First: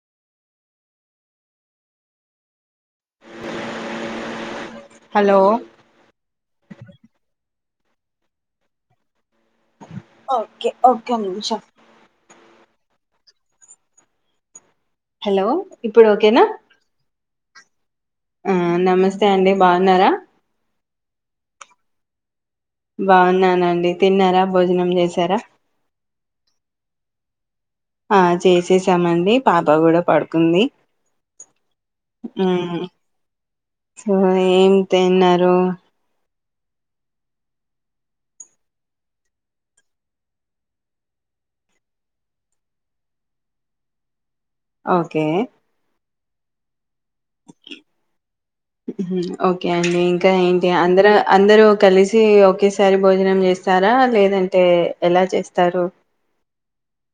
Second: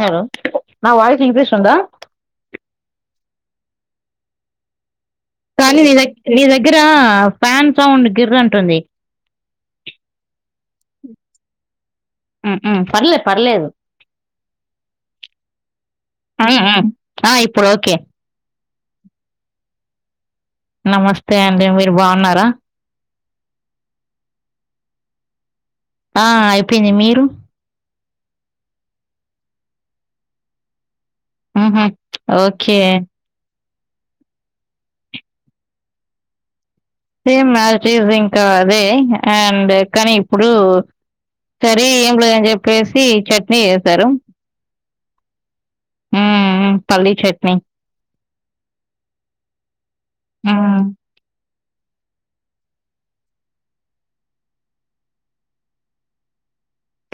Hello నా voice విపిస్తుందా hello కానీ నీ దగ్ నీ దగ్గర ఫ్యాన్ సౌండ్ గిరంటుంది ఓకే ఒక్క నిమిషం హ్మ్ హ్మ్ పర్లేదు పర్లేదు హలో ఇప్పుడు ఓకేనా మ్మ్ మ్మ్ ఆ ఇప్పుడు ఓకే ఆ నమస్తే అండి బాగున్నారా నమస్తే అండి మీరు బాగున్నారా బాగున్నానండి తిన్నారా భోజనం చేసారా ఆ అయిపోయింది మీరు ఆ చేసేసామండి పాప కూడా పడుకుంది హ్మ్ హు ఓకే మ్మ్ సో ఏం తిన్నారు సేమ్ ఆసిటీస్ ఇంకా అదే అండ్ కానీ ఇప్పుడు సరే ఏం లేదు అని చెప్పేసి చట్నీ చేసారు ఓకే మ్మ్ పల్లీ చట్నీ ఓకే అండి ఇంకా ఏంటి మ్మ్ అందరు అందరు కలిసి ఒకేసారి భోజనం చేస్తారా లేదంటే ఎలా చేస్తారు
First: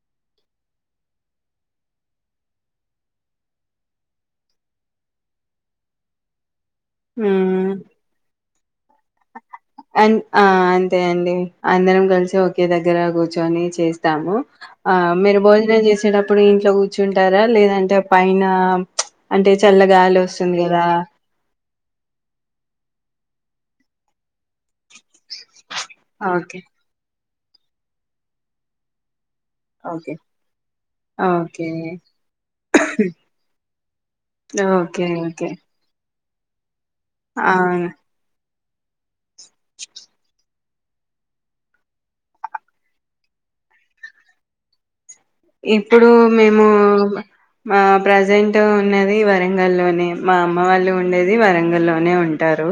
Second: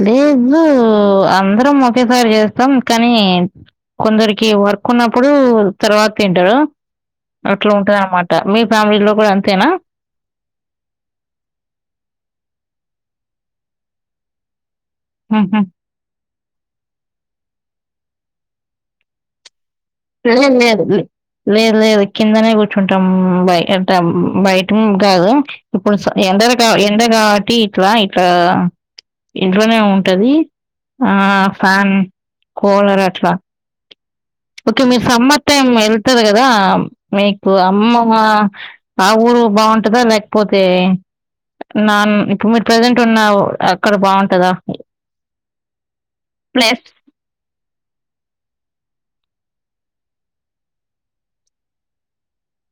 లేదు అందరం ఒకేసారి చేస్తాం కానీ కొందరికి వర్క్ ఉన్నప్పుడు తర్వాత తింటారు అట్లా ఉంటంది అన్నమాట మీర్ అం ఆ అంతే అండి అందరం కలిసి ఓకే దగ్గర దగ్గర కూర్చొని చేస్తాము ఆ మీరు ఉహు. భోజనం చేసేటప్పుడు ఇప్పుడు ఇంట్లో కూర్చుంటారా లేదంటే పైన అంటే చల్లగాలి వస్తుంది లేదు కదా! లేదు లేదు లేదు కిందనే కూర్చుంటాం బయ ఎంత బయట కాదు ఇప్పుడు ఎండ ఓకే. కాలం ఎండ కావట్ టి ర ఇట్లా కదా ఇంట్లోనే ఓకే. ఉంటది ఆ ఓకే. ఫ్యాన్ కూలర్ అట్లా ఓకే మీ సమ్మతం హే కద కదా మీకు అవును. అమ్మ ఆ ఊరు బాగుంటదా లేకపోతే అే నాన్న ఇప్పుడు మీరు ప్రజెంట్ ఉన్న అక్కడ బాగుంటదా ఇప్పుడు మేము ప్లస్ ప్రజెంట్ ఉన్నది వరంగల్లోనే మా అమ్మ వాళ్ళు ఉండేది వరంగ లోనే ఉంటారు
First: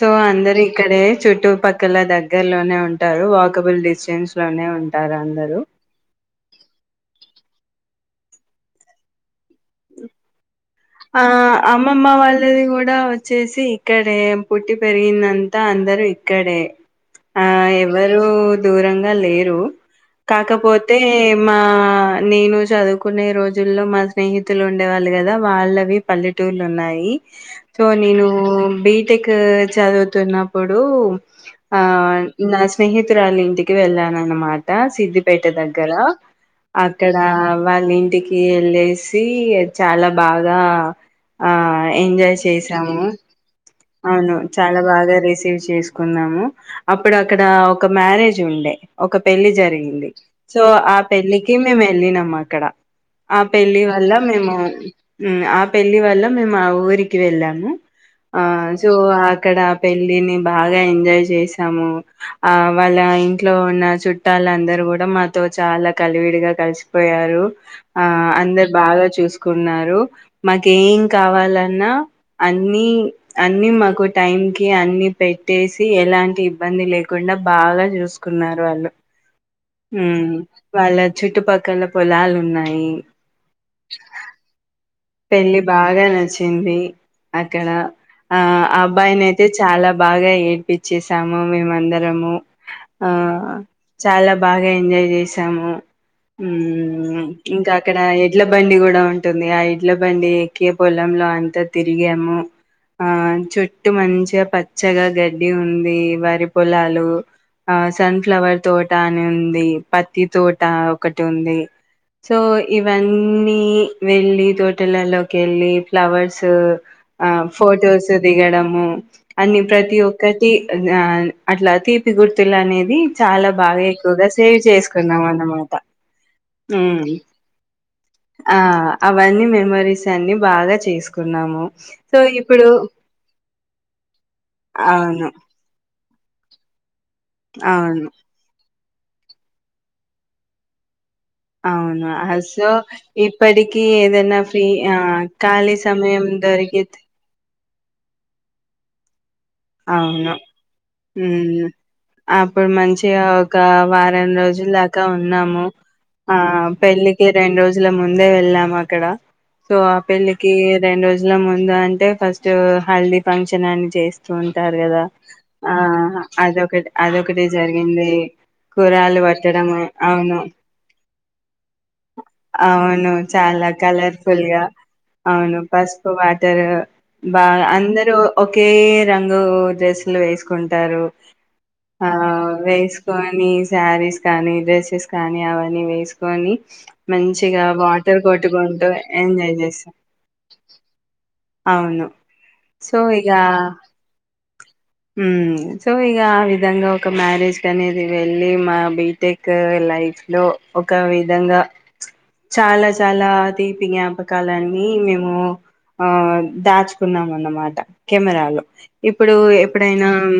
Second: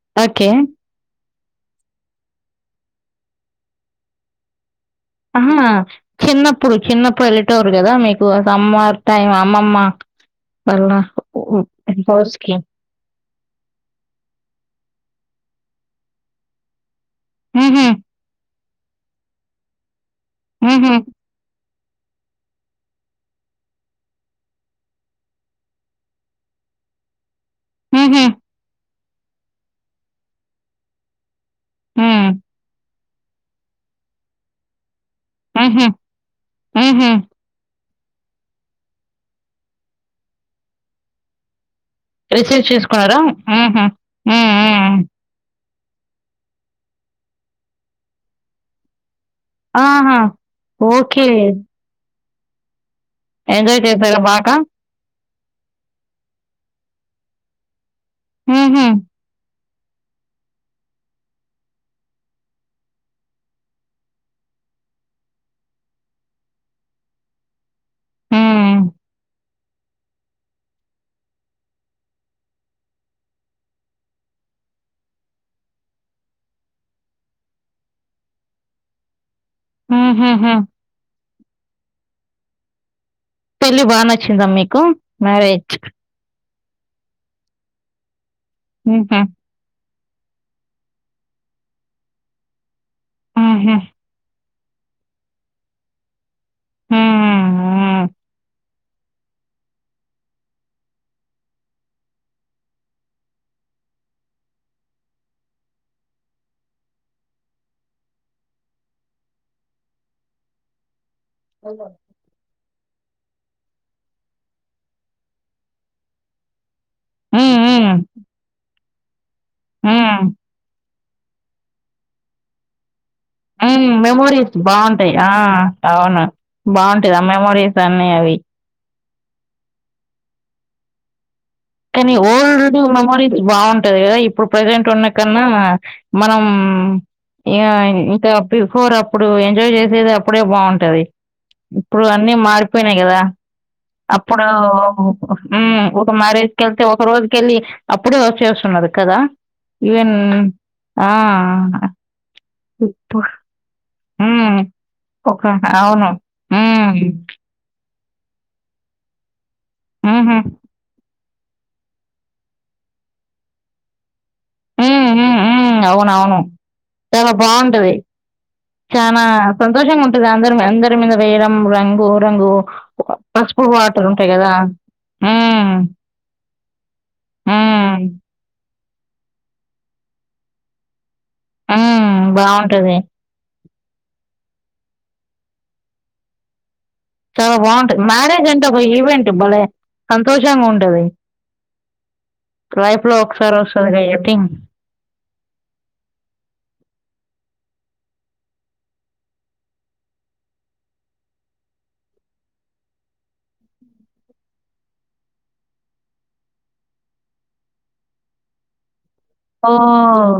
సో ఓకే అందరు ఇక్కడే చు చుట్టుపక్కల దగ్గర లోనే ఉంటారు వాకబుల్ డిస్టెన్స్ లోనే ఉం అమ్మ చిన్నప్పుడు, చిన్న పల్లెటూరు కదా మీకు సమ్మార్ టైమ్ అమ్మ. అమ్మ ఆ అమ్మమ్మ వాళ్ళది కూడా వచ్చేసి ఇక్కడే పుట్టి పెరిగింది అం త్త అందరూ ఇక్కడే. ఆ ఎవరు దూరంగా లేరు కాకపోతే మా ఆ నేను చదువుకునే రోజుల్లో మా స్నేహితులు ఉండేవాళ్ళు కదా. వాళ్ళవి పల్లెటూర్లు ఉన్నాయి. సో నేను.. బీట్. టెక్ చదువుతున్నప్పుడు. ఆ నా స్నేహిత. చిత్రల ఇంటికి వెళ్ళానన్నమాట సిద్ధి. పేట దగ్గర అక్కడ వాళ్ళ ఇన్. ఇంటికి వెళ్ళసి చాలా బాగా ఆ. ఎంజాయ్ రిసీవ్ చేసాము, చేసుకున్నారా మ్మ్హ్మ్. అవును మ్మ్, చాలా మ్మ్. బాగా రిసీవ్ చేసు. తీకున్నాము అప్పుడు అక్కడ ఒక మ్యారేజ్ ఉండే ఒక. పెళ్లిి జరిగింది ఆహా సో ఆ ఓకే పెళ్లిికి మేము వెళ్ళినం. అక్కడ ఆ ఎంజాయ్ పెళ్ళి వల్ల చేశారా మేము బాగా హ్మ్ ఆ పెళ్ళి వల్ల మేము ఆ ఊరికి వెళ్ళాము. ఆ మ్మ్హ్మ్. సో అక్కడ. పెళ్ళిని నీ బాగా ఎంజాయ్ చేసాము ఆ వాళ్ళ ఇంట్లో ఉన్న చుట్టాలు అందరు కూడా మాతో చాలా కలివిడిగా కలిసిపోయారు ఆ అందరు మ్మ్. బాగా చూసుకున్నారు. మాకేం కావాలన్నా అన్ని అన్ని మాకు టైం కి అన్ని పెట్టేసి ఎలాంటి ఇబ్బంది లేకుండా బాగా చూసుకున్నారు వాళ్ళు. హ్మ్ మ్మ్హ్మ్. వాళ్ళ చుటుపక్కల పొలాలు. ఉన్నాయి పెళ్లి బా నచ్చింద మీకు పెళ్లి మ్యారేజ్ బాగా నచి వచ్చింది అక్కడ ఆ అబ్బాయిని మ్మ్హ్మ్. అయితే చాలా బాగా ఏడ్పిచ్చేసాము మేము అందరము ఆ మ్మ్హ్మ్. చాలా బాగా ఎంజాయ్ చేశాము. హ్మ్ ఇంకా అక్కడ హ్మ్. ఎడ్ల బండి కూడా ఎలా ఉంటుంది ఐ ఎడ్ల బండి ఎక్కి పొలంలో అంతా తిరిగాము. ఆ చుట్టూ మంచిగా పచ్చగా గడ్డి ఉంది. వరి పొలాలు ఆ సన్ఫ్లవర్ తోట అని ఉంది. పత్తి తోట ఒకటి ఉంది. హ్మ్. సో ఇవన్నీ వెళ్ళి తోట్ తెల్లర్లోకి వెళ్ళి ఫ్లవర్స్ ఆ హ్మ్. హ్మ్. ఫోటోస్ దిగడము అని ప్రతి హ్మ్. ఒక్కటి అద్ గ్రాండ్ అట్లా తీపి గుర్తులు అనేవి హమ్ మెమోరీస్ బాగుంటాయి. ఆ అన్నమాట అవును ఉమ్ బాగుంటాది. ఆ మెమోరీస్ అన్ని అవి ఆ అవన్నీ మే మేమోరీస్ అన్ని బాగా చేసుకు కానీ ఓల్డ్ లోనే మెమోరీస్ బాగుంటది. కదా ఇప్పుడు ప్రజెంట్ ఉన్న అవును కన్నా మా మనం యా అవును ఇంత అప్పియ్డ్ పోరు అప్పుడు ఎంజాయ్ చేసేది అప్పుడే బాగుంటది. అవును ఆ సో ఇప్పటికి ఏదన్నా అప్పుడు ఫ్రీ ఆ ఖాళీ సమయం ద కేళ్తే ఒక రోజు కెళ్ళి అప్పుడే వచ్చేస్తున్నారు కదా ఈవెన్ అవును ఆ! హుహ్ అప్పుడు మంచిగా ఇప్పుడు ఒక వారం హ్మ్. రోజుల దాకా ఒక ఉన్నాము. అవును. ఆ హ్మ్. పెళ్ళికి రెండు రోజుల ము ముందే వెళ్ళాము. అక్కడ సో ఆ హుహు. పెళ్లికి రెండు రోజ్ ఇట్లా ముందు అంటే ఫస్ట్ హల్దీ ఫంక్షన్ అని చేస్ కుఉంటారు కదా హ్మ్. హ్మ్. ఆ హ్మ్. ఆహ అవునవును. అదొకట్ చాలా అదొకటి బావుంటది. జరిగింది కూరగాయలు చానా పట్టడం అవును వేరమ్ ములంబు అవును చాలా కలర్ ఫుల్ గదా! గా అవును హ్మ్. పసుపు వాటరు బాగా హ్మ్. అందరూ ఒకే ఈ రంగు డ్రెస్సులు వేసుకుంటారు. ఆ హ్మ్. బావుంటది. వేసుకొనిస్ శారీస్ కానీ, డ్రెస్సెస్ కానీ, అవన్నీ వేసుకొని చాలా మంచిగా బాగుంటది. వాటర్ మ్యారేజ్ అంటే ఒక కొట్టుకుంటూ ఈవెంట్ ఎంజాయ్ బలే చేస్తాం సంతోషంగా ఉంటది. అవును సో లైఫ్ లో ఒకసారి ఇక వస్తుంది ఈ వే టింగ్ హ్మ్ సో ఇగా ఆ విధంగా ఒక మ్యారేజ్ అనేది. వెళ్ళి మా బీటెక్ లైఫ్ లో ఒక విధంగా చాలా చాలా తీపి జ్ఞాపకాలన్నీ మేము ఆ దాచుకున్నాం. అన్నమాట కెమెరాలో ఇప్పుడు ఎప్పుడైనా ఓహ్!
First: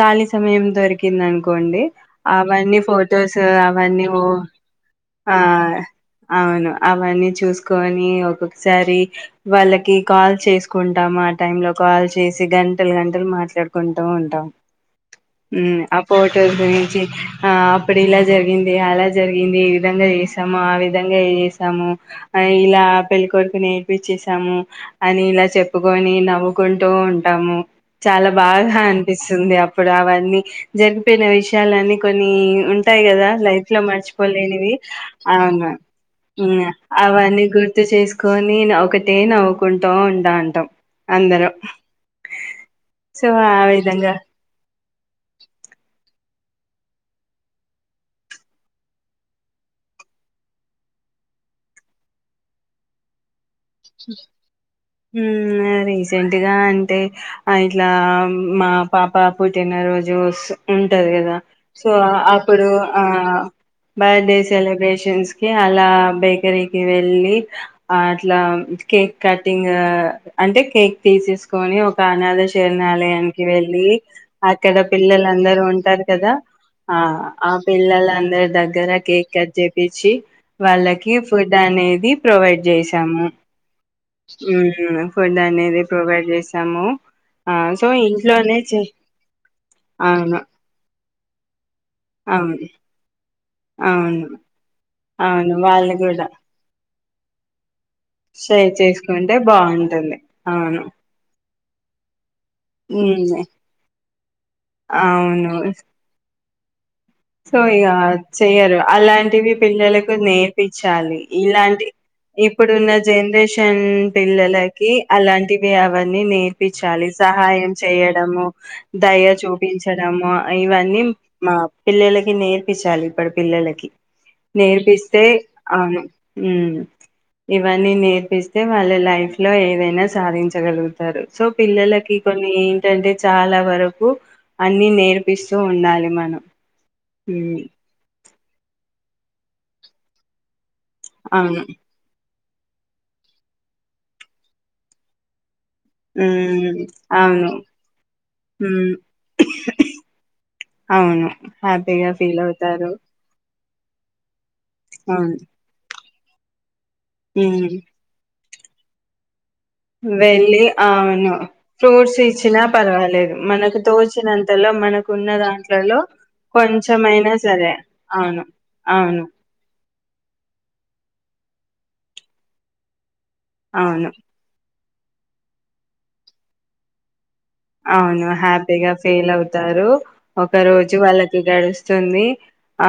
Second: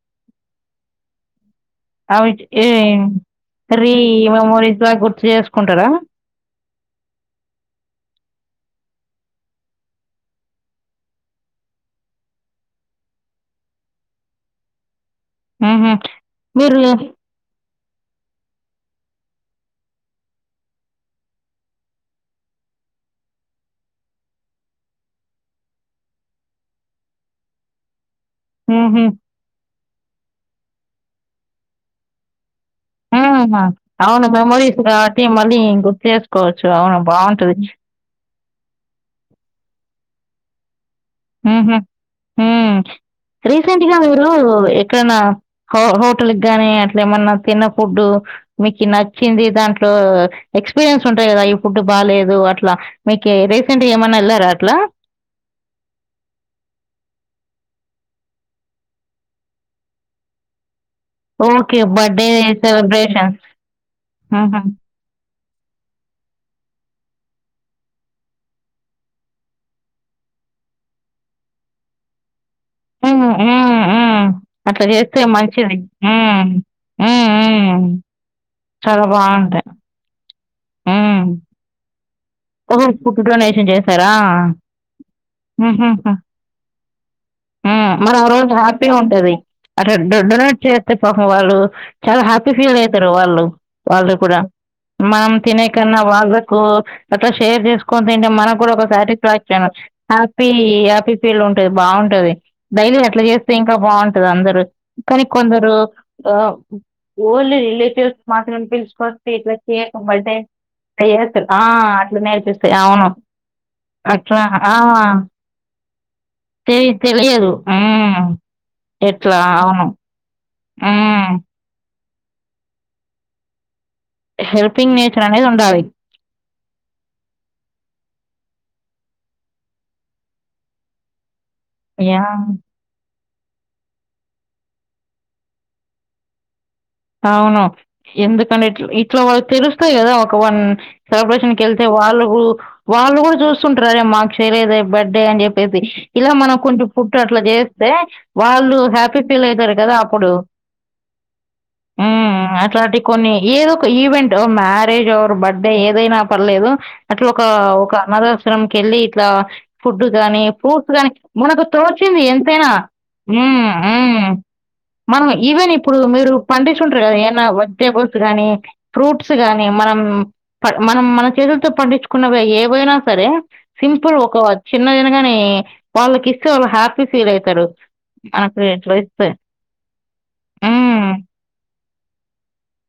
ఖాళీ సమయం దొరి కింది ను క్ కొండి అవి ఏ అవన్నీ ఫోటోస్ రీ అవన్నీ ఓ మెమోరీస్‌లా గుర్తు ఆ చేసుకుంటారా? అవును అవన్నీ చూసుకొని ఒక సారి వాళ్ళకి కాల్ చేసుకుంటాం ఆ టైమ్ లో కాల్ చేసి గంటలు గంటలు మా మాట్లాడుకుంటా ఉంటాం మ్మ్ హుహు. ఆ ఫోటోస్ మీరు గురించి ఆ ప్ ఇప్పుడు ఇలా జరిగింది అలా జరిగింది ఏ విధంగా చేసాము ఆ విధంగా ఏ చేసాము ఇలా పెళ్ళికొడుకు నీ ఏడించేసము అని ఇలా చెప్పుకొని నవ్వుకుంటూ ఉంటాము చాల బాగా హుహు. అనిపిస్తుంది అప్ ఇప్పుడు అవన్నీ జరిపోయిన విషయాలన్నీ కొన్ని ఉంటాయి కదా హ్మ్. లైఫ్ లో అవును. మర్చిపోలేనివి మెమోరీస్ కాబట్టి మళ్ళీ అవును గుర్తు చేసుకోవచ్చు. అవును అవన్నీ బావుంటది. గుర్తు చేసుకొని ఒకటే నవ్వుకుంటా ఉంటా టాం హ్మ్ హు సో ఆ రీసెంట్గా విధంగా మీరు ఎక్కడ నా హో హోటల్ గానీ అట్లా ఏమన్నా తిన్న ఫుడ్ మీకు నచ్చింది దాంట్లో ఎక్స్పీరియన్స్ ఉంటాయి కదా ఈ ఫుడ్ బాలేదు అట్లా మీకి రేస్ రీసెంట్ గా ఏమన్నా వెళ్లారా అట్లా మ్మ్ రీసెంట్గా అంటే ఆ ఇట్లా మా పాప పుట్టినరోోజు సో ఉంటది కదా ఓకే. సో బర్త్‌డే అప్పుడు ఆ సెలబ్రేషన్స్. బర్త్డే హుహు. సెలబ్రేషన్స్ అలా బేకరీకి వెళ్ళి అట్లా కేక్ కటింగ్ అంటే కేక్ తీసేసుకొని ఒక అనాదశ హ్మ్. రణాలయానికి హ్మ్. వెళ్ళి హ్మ్. అక్కడ అట్లా చేస్తే పిల్లలుందరూ మంచిది. ఉంటారు కదా హ్మ్. ఆ హ్మ్. ఆ హ్మ్. పిల్లలందరు దగ్ గర చాలా కేక్ కట్ బావుంటాయి. చెప్పించి వాళ్ళకి హ్మ్. ఫుడ్ అనేది ప్రొవైడ్ చేసాము చేసారా మ్మ్ ఫుడ్ అనేది ప్రొవైడ్ చేసాము ఆ సో మ్మ్ మరి ఆ రోజు ఇంట్లోనే చే హ్యాపీగా ఉంటది అ అవును డొనేట్ చేస్తే పాపం వాళ్ళు చాలా హ్యాపీ అవును ఫీల్ అయితారు వాళ్ళు వాళ్ళు అవును కూడా మామ్ అవును తినే వాళ్ళు కన్నా కూడా వాళ్ళ కు అట్లా షేర్ చేస్ కొంత ఏంటే మనం షేర్ కూడా ఒక చేసుకుంటే సాటిస్ఫాక్షన్ బాగుంటుంది హ్యాపీ అవును హ్యాపీ ఫీల్ ఉం టే బాగుంటది డైలీ అట్లా మ్మ్ చేస్తే ఇంకా బాగుంటది అందరు కానీ అవును కొందరు ఆ అ సో ఇగ చెయ్యరు పిలుచుకొస్తే అలాంటివి ఇట్లా చేయక పిల్లలకు బర్త్డే నేర్పిచ్చాలి చేస్తారు ఆ, ఇలాంటి అట్లా నేర్పిస్తాయి ఇప్పుడున్న అవును జన్రేషన్ అట్లా పిల్లలకి ఆ. అలాంటివి అవన్నీ తెలి నేర్పిచ్చాలి తెలియదు సహాయం హ్మ్. చెయ్యడము దయ ఎట్లా అవును. చూపించడము. అ ఇవన్నీ హ్మ్. మా పిల్లలకి నేర్పిచ్చాలి ఇప్పుడ్ పిల్లలకి హెల్పింగ్ నేచర్ అనేదుండాలి మ్మ్ ఇవన్నీ నేర్పిస్తే వాళ్ళ లైఫ్ లో ఏదైనా సాధించగలుగుతారు సో పిల్లలకి యాహ్! కొన్ని ఏంటంటే చాలా వరకు అన్ని నేర్పిస్తూ ఉండాలి మనం ఉమ్ అవ్ను ఎందుకంట్లే ఇట్ ట్లో వాళ్ళక్ తెలుస్తయి గదా ఒక వన్ సెలబ్రేషన్ అవును కెళ్తే వాళ్ళు గు వాళ్ళు గుడ చూస్తుంట్రు అరె మాక్ చెయ్లేదే బడ్డే అన్ జెప్ ప్పేసి ఇలా మనం ఉమ్ కొంచం ఫుట్టు అట్ల అవును జేస్తే వాళ్ళు ఉమ్ హ్యాపీ ఫీల్ ఐతారు కదా అప్పుడు అవును హ్యాపీగా ఫీల్ అవుతారు ఏదొక ఈవెంటు మ్యారేజ్ అవ్ర్ అవును బడ్డే ఏదైనా పర్లేదు అట్లోక ఉమ్ ఒక అనాధాస్ సిత్రం కెళ్ళి ఇట్లా ఫుడ్ గానీ, వెళ్ళి ఫ్రూట్స్ గానీ అవును మనకు ఫ్రూట్స్ తోచింది ఇచ్చినా ఎంతైనా పర్వాలేదు హ్మ్. మనకు హ్మ్. తోచినంతలో మనకున్న దాంట్లలో పండిస్తుంట్రు గదా కొంచెమైనా ఏన్నా సరే వట్టేబోస్ అవును గానీ అవును ఫ్రూట్స్ గానీ మనం ప మనం మన చేతుల్తో పండించుకున్నవే ఏవైనా సరే అవును సింపుల్ ఒక చిన్న చినగానే వాళ్ళకిస్తే వాళ్ళు హ్యాపీ ఫీల్ అయితారు. అవును మనకు హ్యాపీగా ఇట్లా ఇస్తే. ఫీల్ అవుతారు ఒక రోజు హ్మ్. వాళ్ళకి దడుస్తుంది ఆ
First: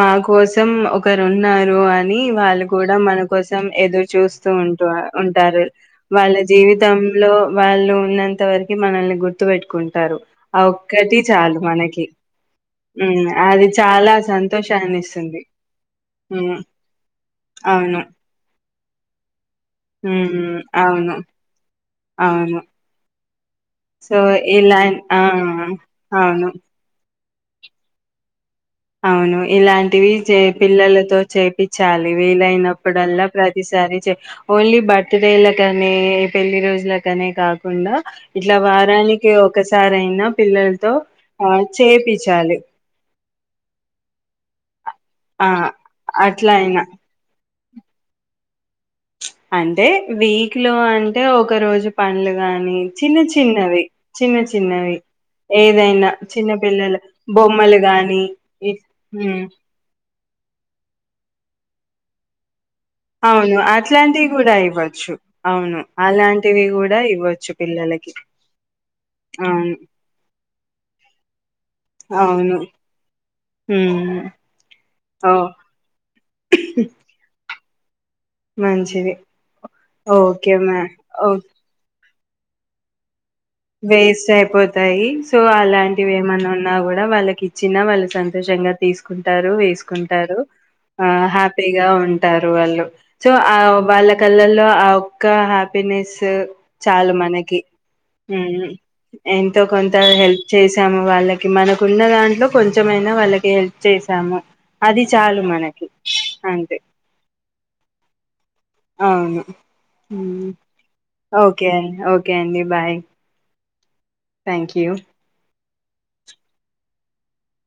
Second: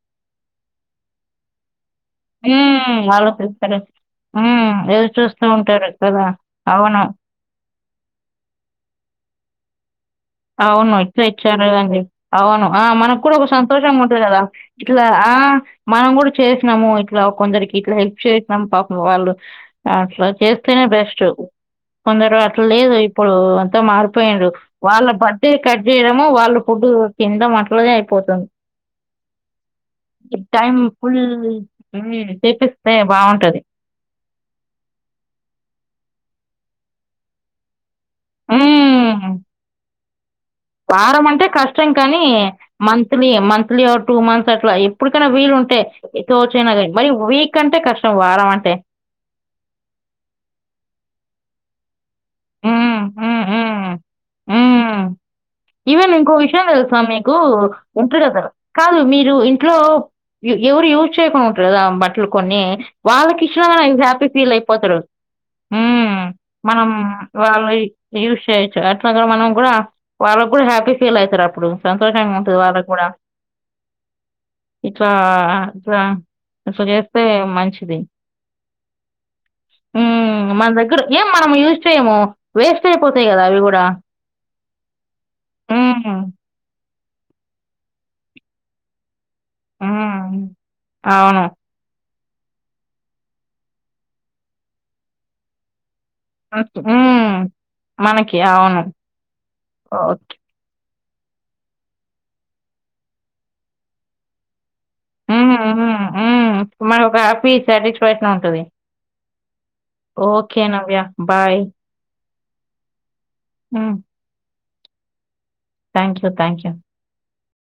మా కోసం ఒకరున్నారు అన్ ని వాళ్ళు కూడా హ్మ్. మన కోసం ఆలోచిస్తారు. ఎదురు చూస్తూ హ్మ్. ఉంటూ ఎదురు చూస్తూ ఉంటారు కదా! వాళ్ళ అవును. జీవితంలో వాళ్ళు ఉన్నంత వరక్ మనల్ని గుర్తు వెట్టుకుంటారు అవును ఇట్లే ఇచ్చారుదండి అవును ఆ ఉమ్ మనక్కుడా ఒక అది సంతోషం చాలా ఉంటది కదా సంతోషాన్ని ఇట్లా ఆ ఇస్తుంది మనం గుడా ఉమ్ చేసినాము ఇట్లా కొందరికి ఇట్ల అవును హెల్ప్ చేసినాం పాపం వాళ్ళు అట్లా ఉమ్ చేస్తేనే అవును బెస్టు కొందరు అవును అట్ల లేదు ఇప్పుడు తో సో మారిపోయిండు ఇలా వాళ్ళ ఆ బర్డే కట్ జేయడము అవును వాళ్ళు ఫుడ్డు కింద మంట్లోనే అయిపోతుంది అవును ఇలాంటివి ఈ చే టైం పిల్లలతో ఫుల్ చేపిచ్చాలి హ్మ్. చేపిస్తే వీలైనప్పుడల్లా బావుంటది. ప్రతిసారి చే ఓన్లీ బర్తడేలకనే పెళ్లి రోజులకనే కాకుండా ఇట్ల హ్మ్. వారానికి ఒకసారి అయిన వారం అంటే కష్టం కానీ చేపిచ్చాలి. మన లీ మంత్లీ టూ మంత్స్ అట్లా ఇప్పుడుకైనా ఆ! వీలుంటే అట్లా తోచైనా అయినా. కానీ మరి కంటే కష్టం వారం అంటే అంటే వీక్ లో అంటే ఒక రోజు పండ్లు గాని హ్మ్. చిన్న హ్మ్. చిన్నవి హ్మ్. చిన్న చి చిన్నవి హ్మ్. ఏదైనా ఈవెన్ ఇంకో చిన్న విషయా పిల్లల తెలుసాం మీకు బొమ్మలు గాని ఉంటరు కదా ఇ కాదు మీరు హ్మ్. ఇంట్లో ఎవరు యూజ్ చేయకుండా ఉంటారు కదా బట్టలు కొన్ని వాళ్ళకి అవును ఇచ్చిన హ్యాపీ అట్లాంటివి కూడా ఫీల్ అయిపోతారు ఇవ్వచ్చు అవును అలాంటివి మనం కూడా ఇవ్వచ్చు వాళ్ళు పిల్లలకి యూస్ చేయచ్చు అట్లాగ మనం కూడా అవును వాళ్ళగ్గూడా హ్యాపీ ఫీల్ అవుతారు అప్పుడు సంతోషంగా అవును ఉంటుంది వాళ్ళకి కూడా హ్మ్ ఇట్లా ఓ ఇట్లా ఇట్లా చేస్తే మంచిది మంచిది ఊ ఓకే మన మ్యా దగ్గర ఏం ఓ మనం యూస్ చేయము వేస్ట్ ఐపో వేస్ట్ అయిపో సయి సో అలాంటివి హ్మ్. ఏమన్నా ఉన్నా గూడా వాళ్ళకిచ్చిన వాళ్ళు సంతోషంగా తీసుకు టారు వేసుకుంటారు హ్మ్. ఆ అవును. హ్యాపీగా ఉ టారు వాళ్ళు సో ఆ వాళ్ళ కళ్ళల్లో ఆ ఒక్క హ్యాపీనెస్ మ్ ఊ చాలు మనకి మనకి అవును. ఎంతో కొంత ఓహ్! హెల్ప్ చేసి తాము వాళ్ళకి మనకున్న దాంట్లో కొంచెమైనా వాళ్ళకి హెల్ప్ చేసాము అది చాలు మనకి అంతే మనొక హ్యాపీస్ ప్రయత్నం ఉంటుంది అవును నవ్య. ఓకేఓకే కేండి బాయ్ ఆ thank you thank you thank you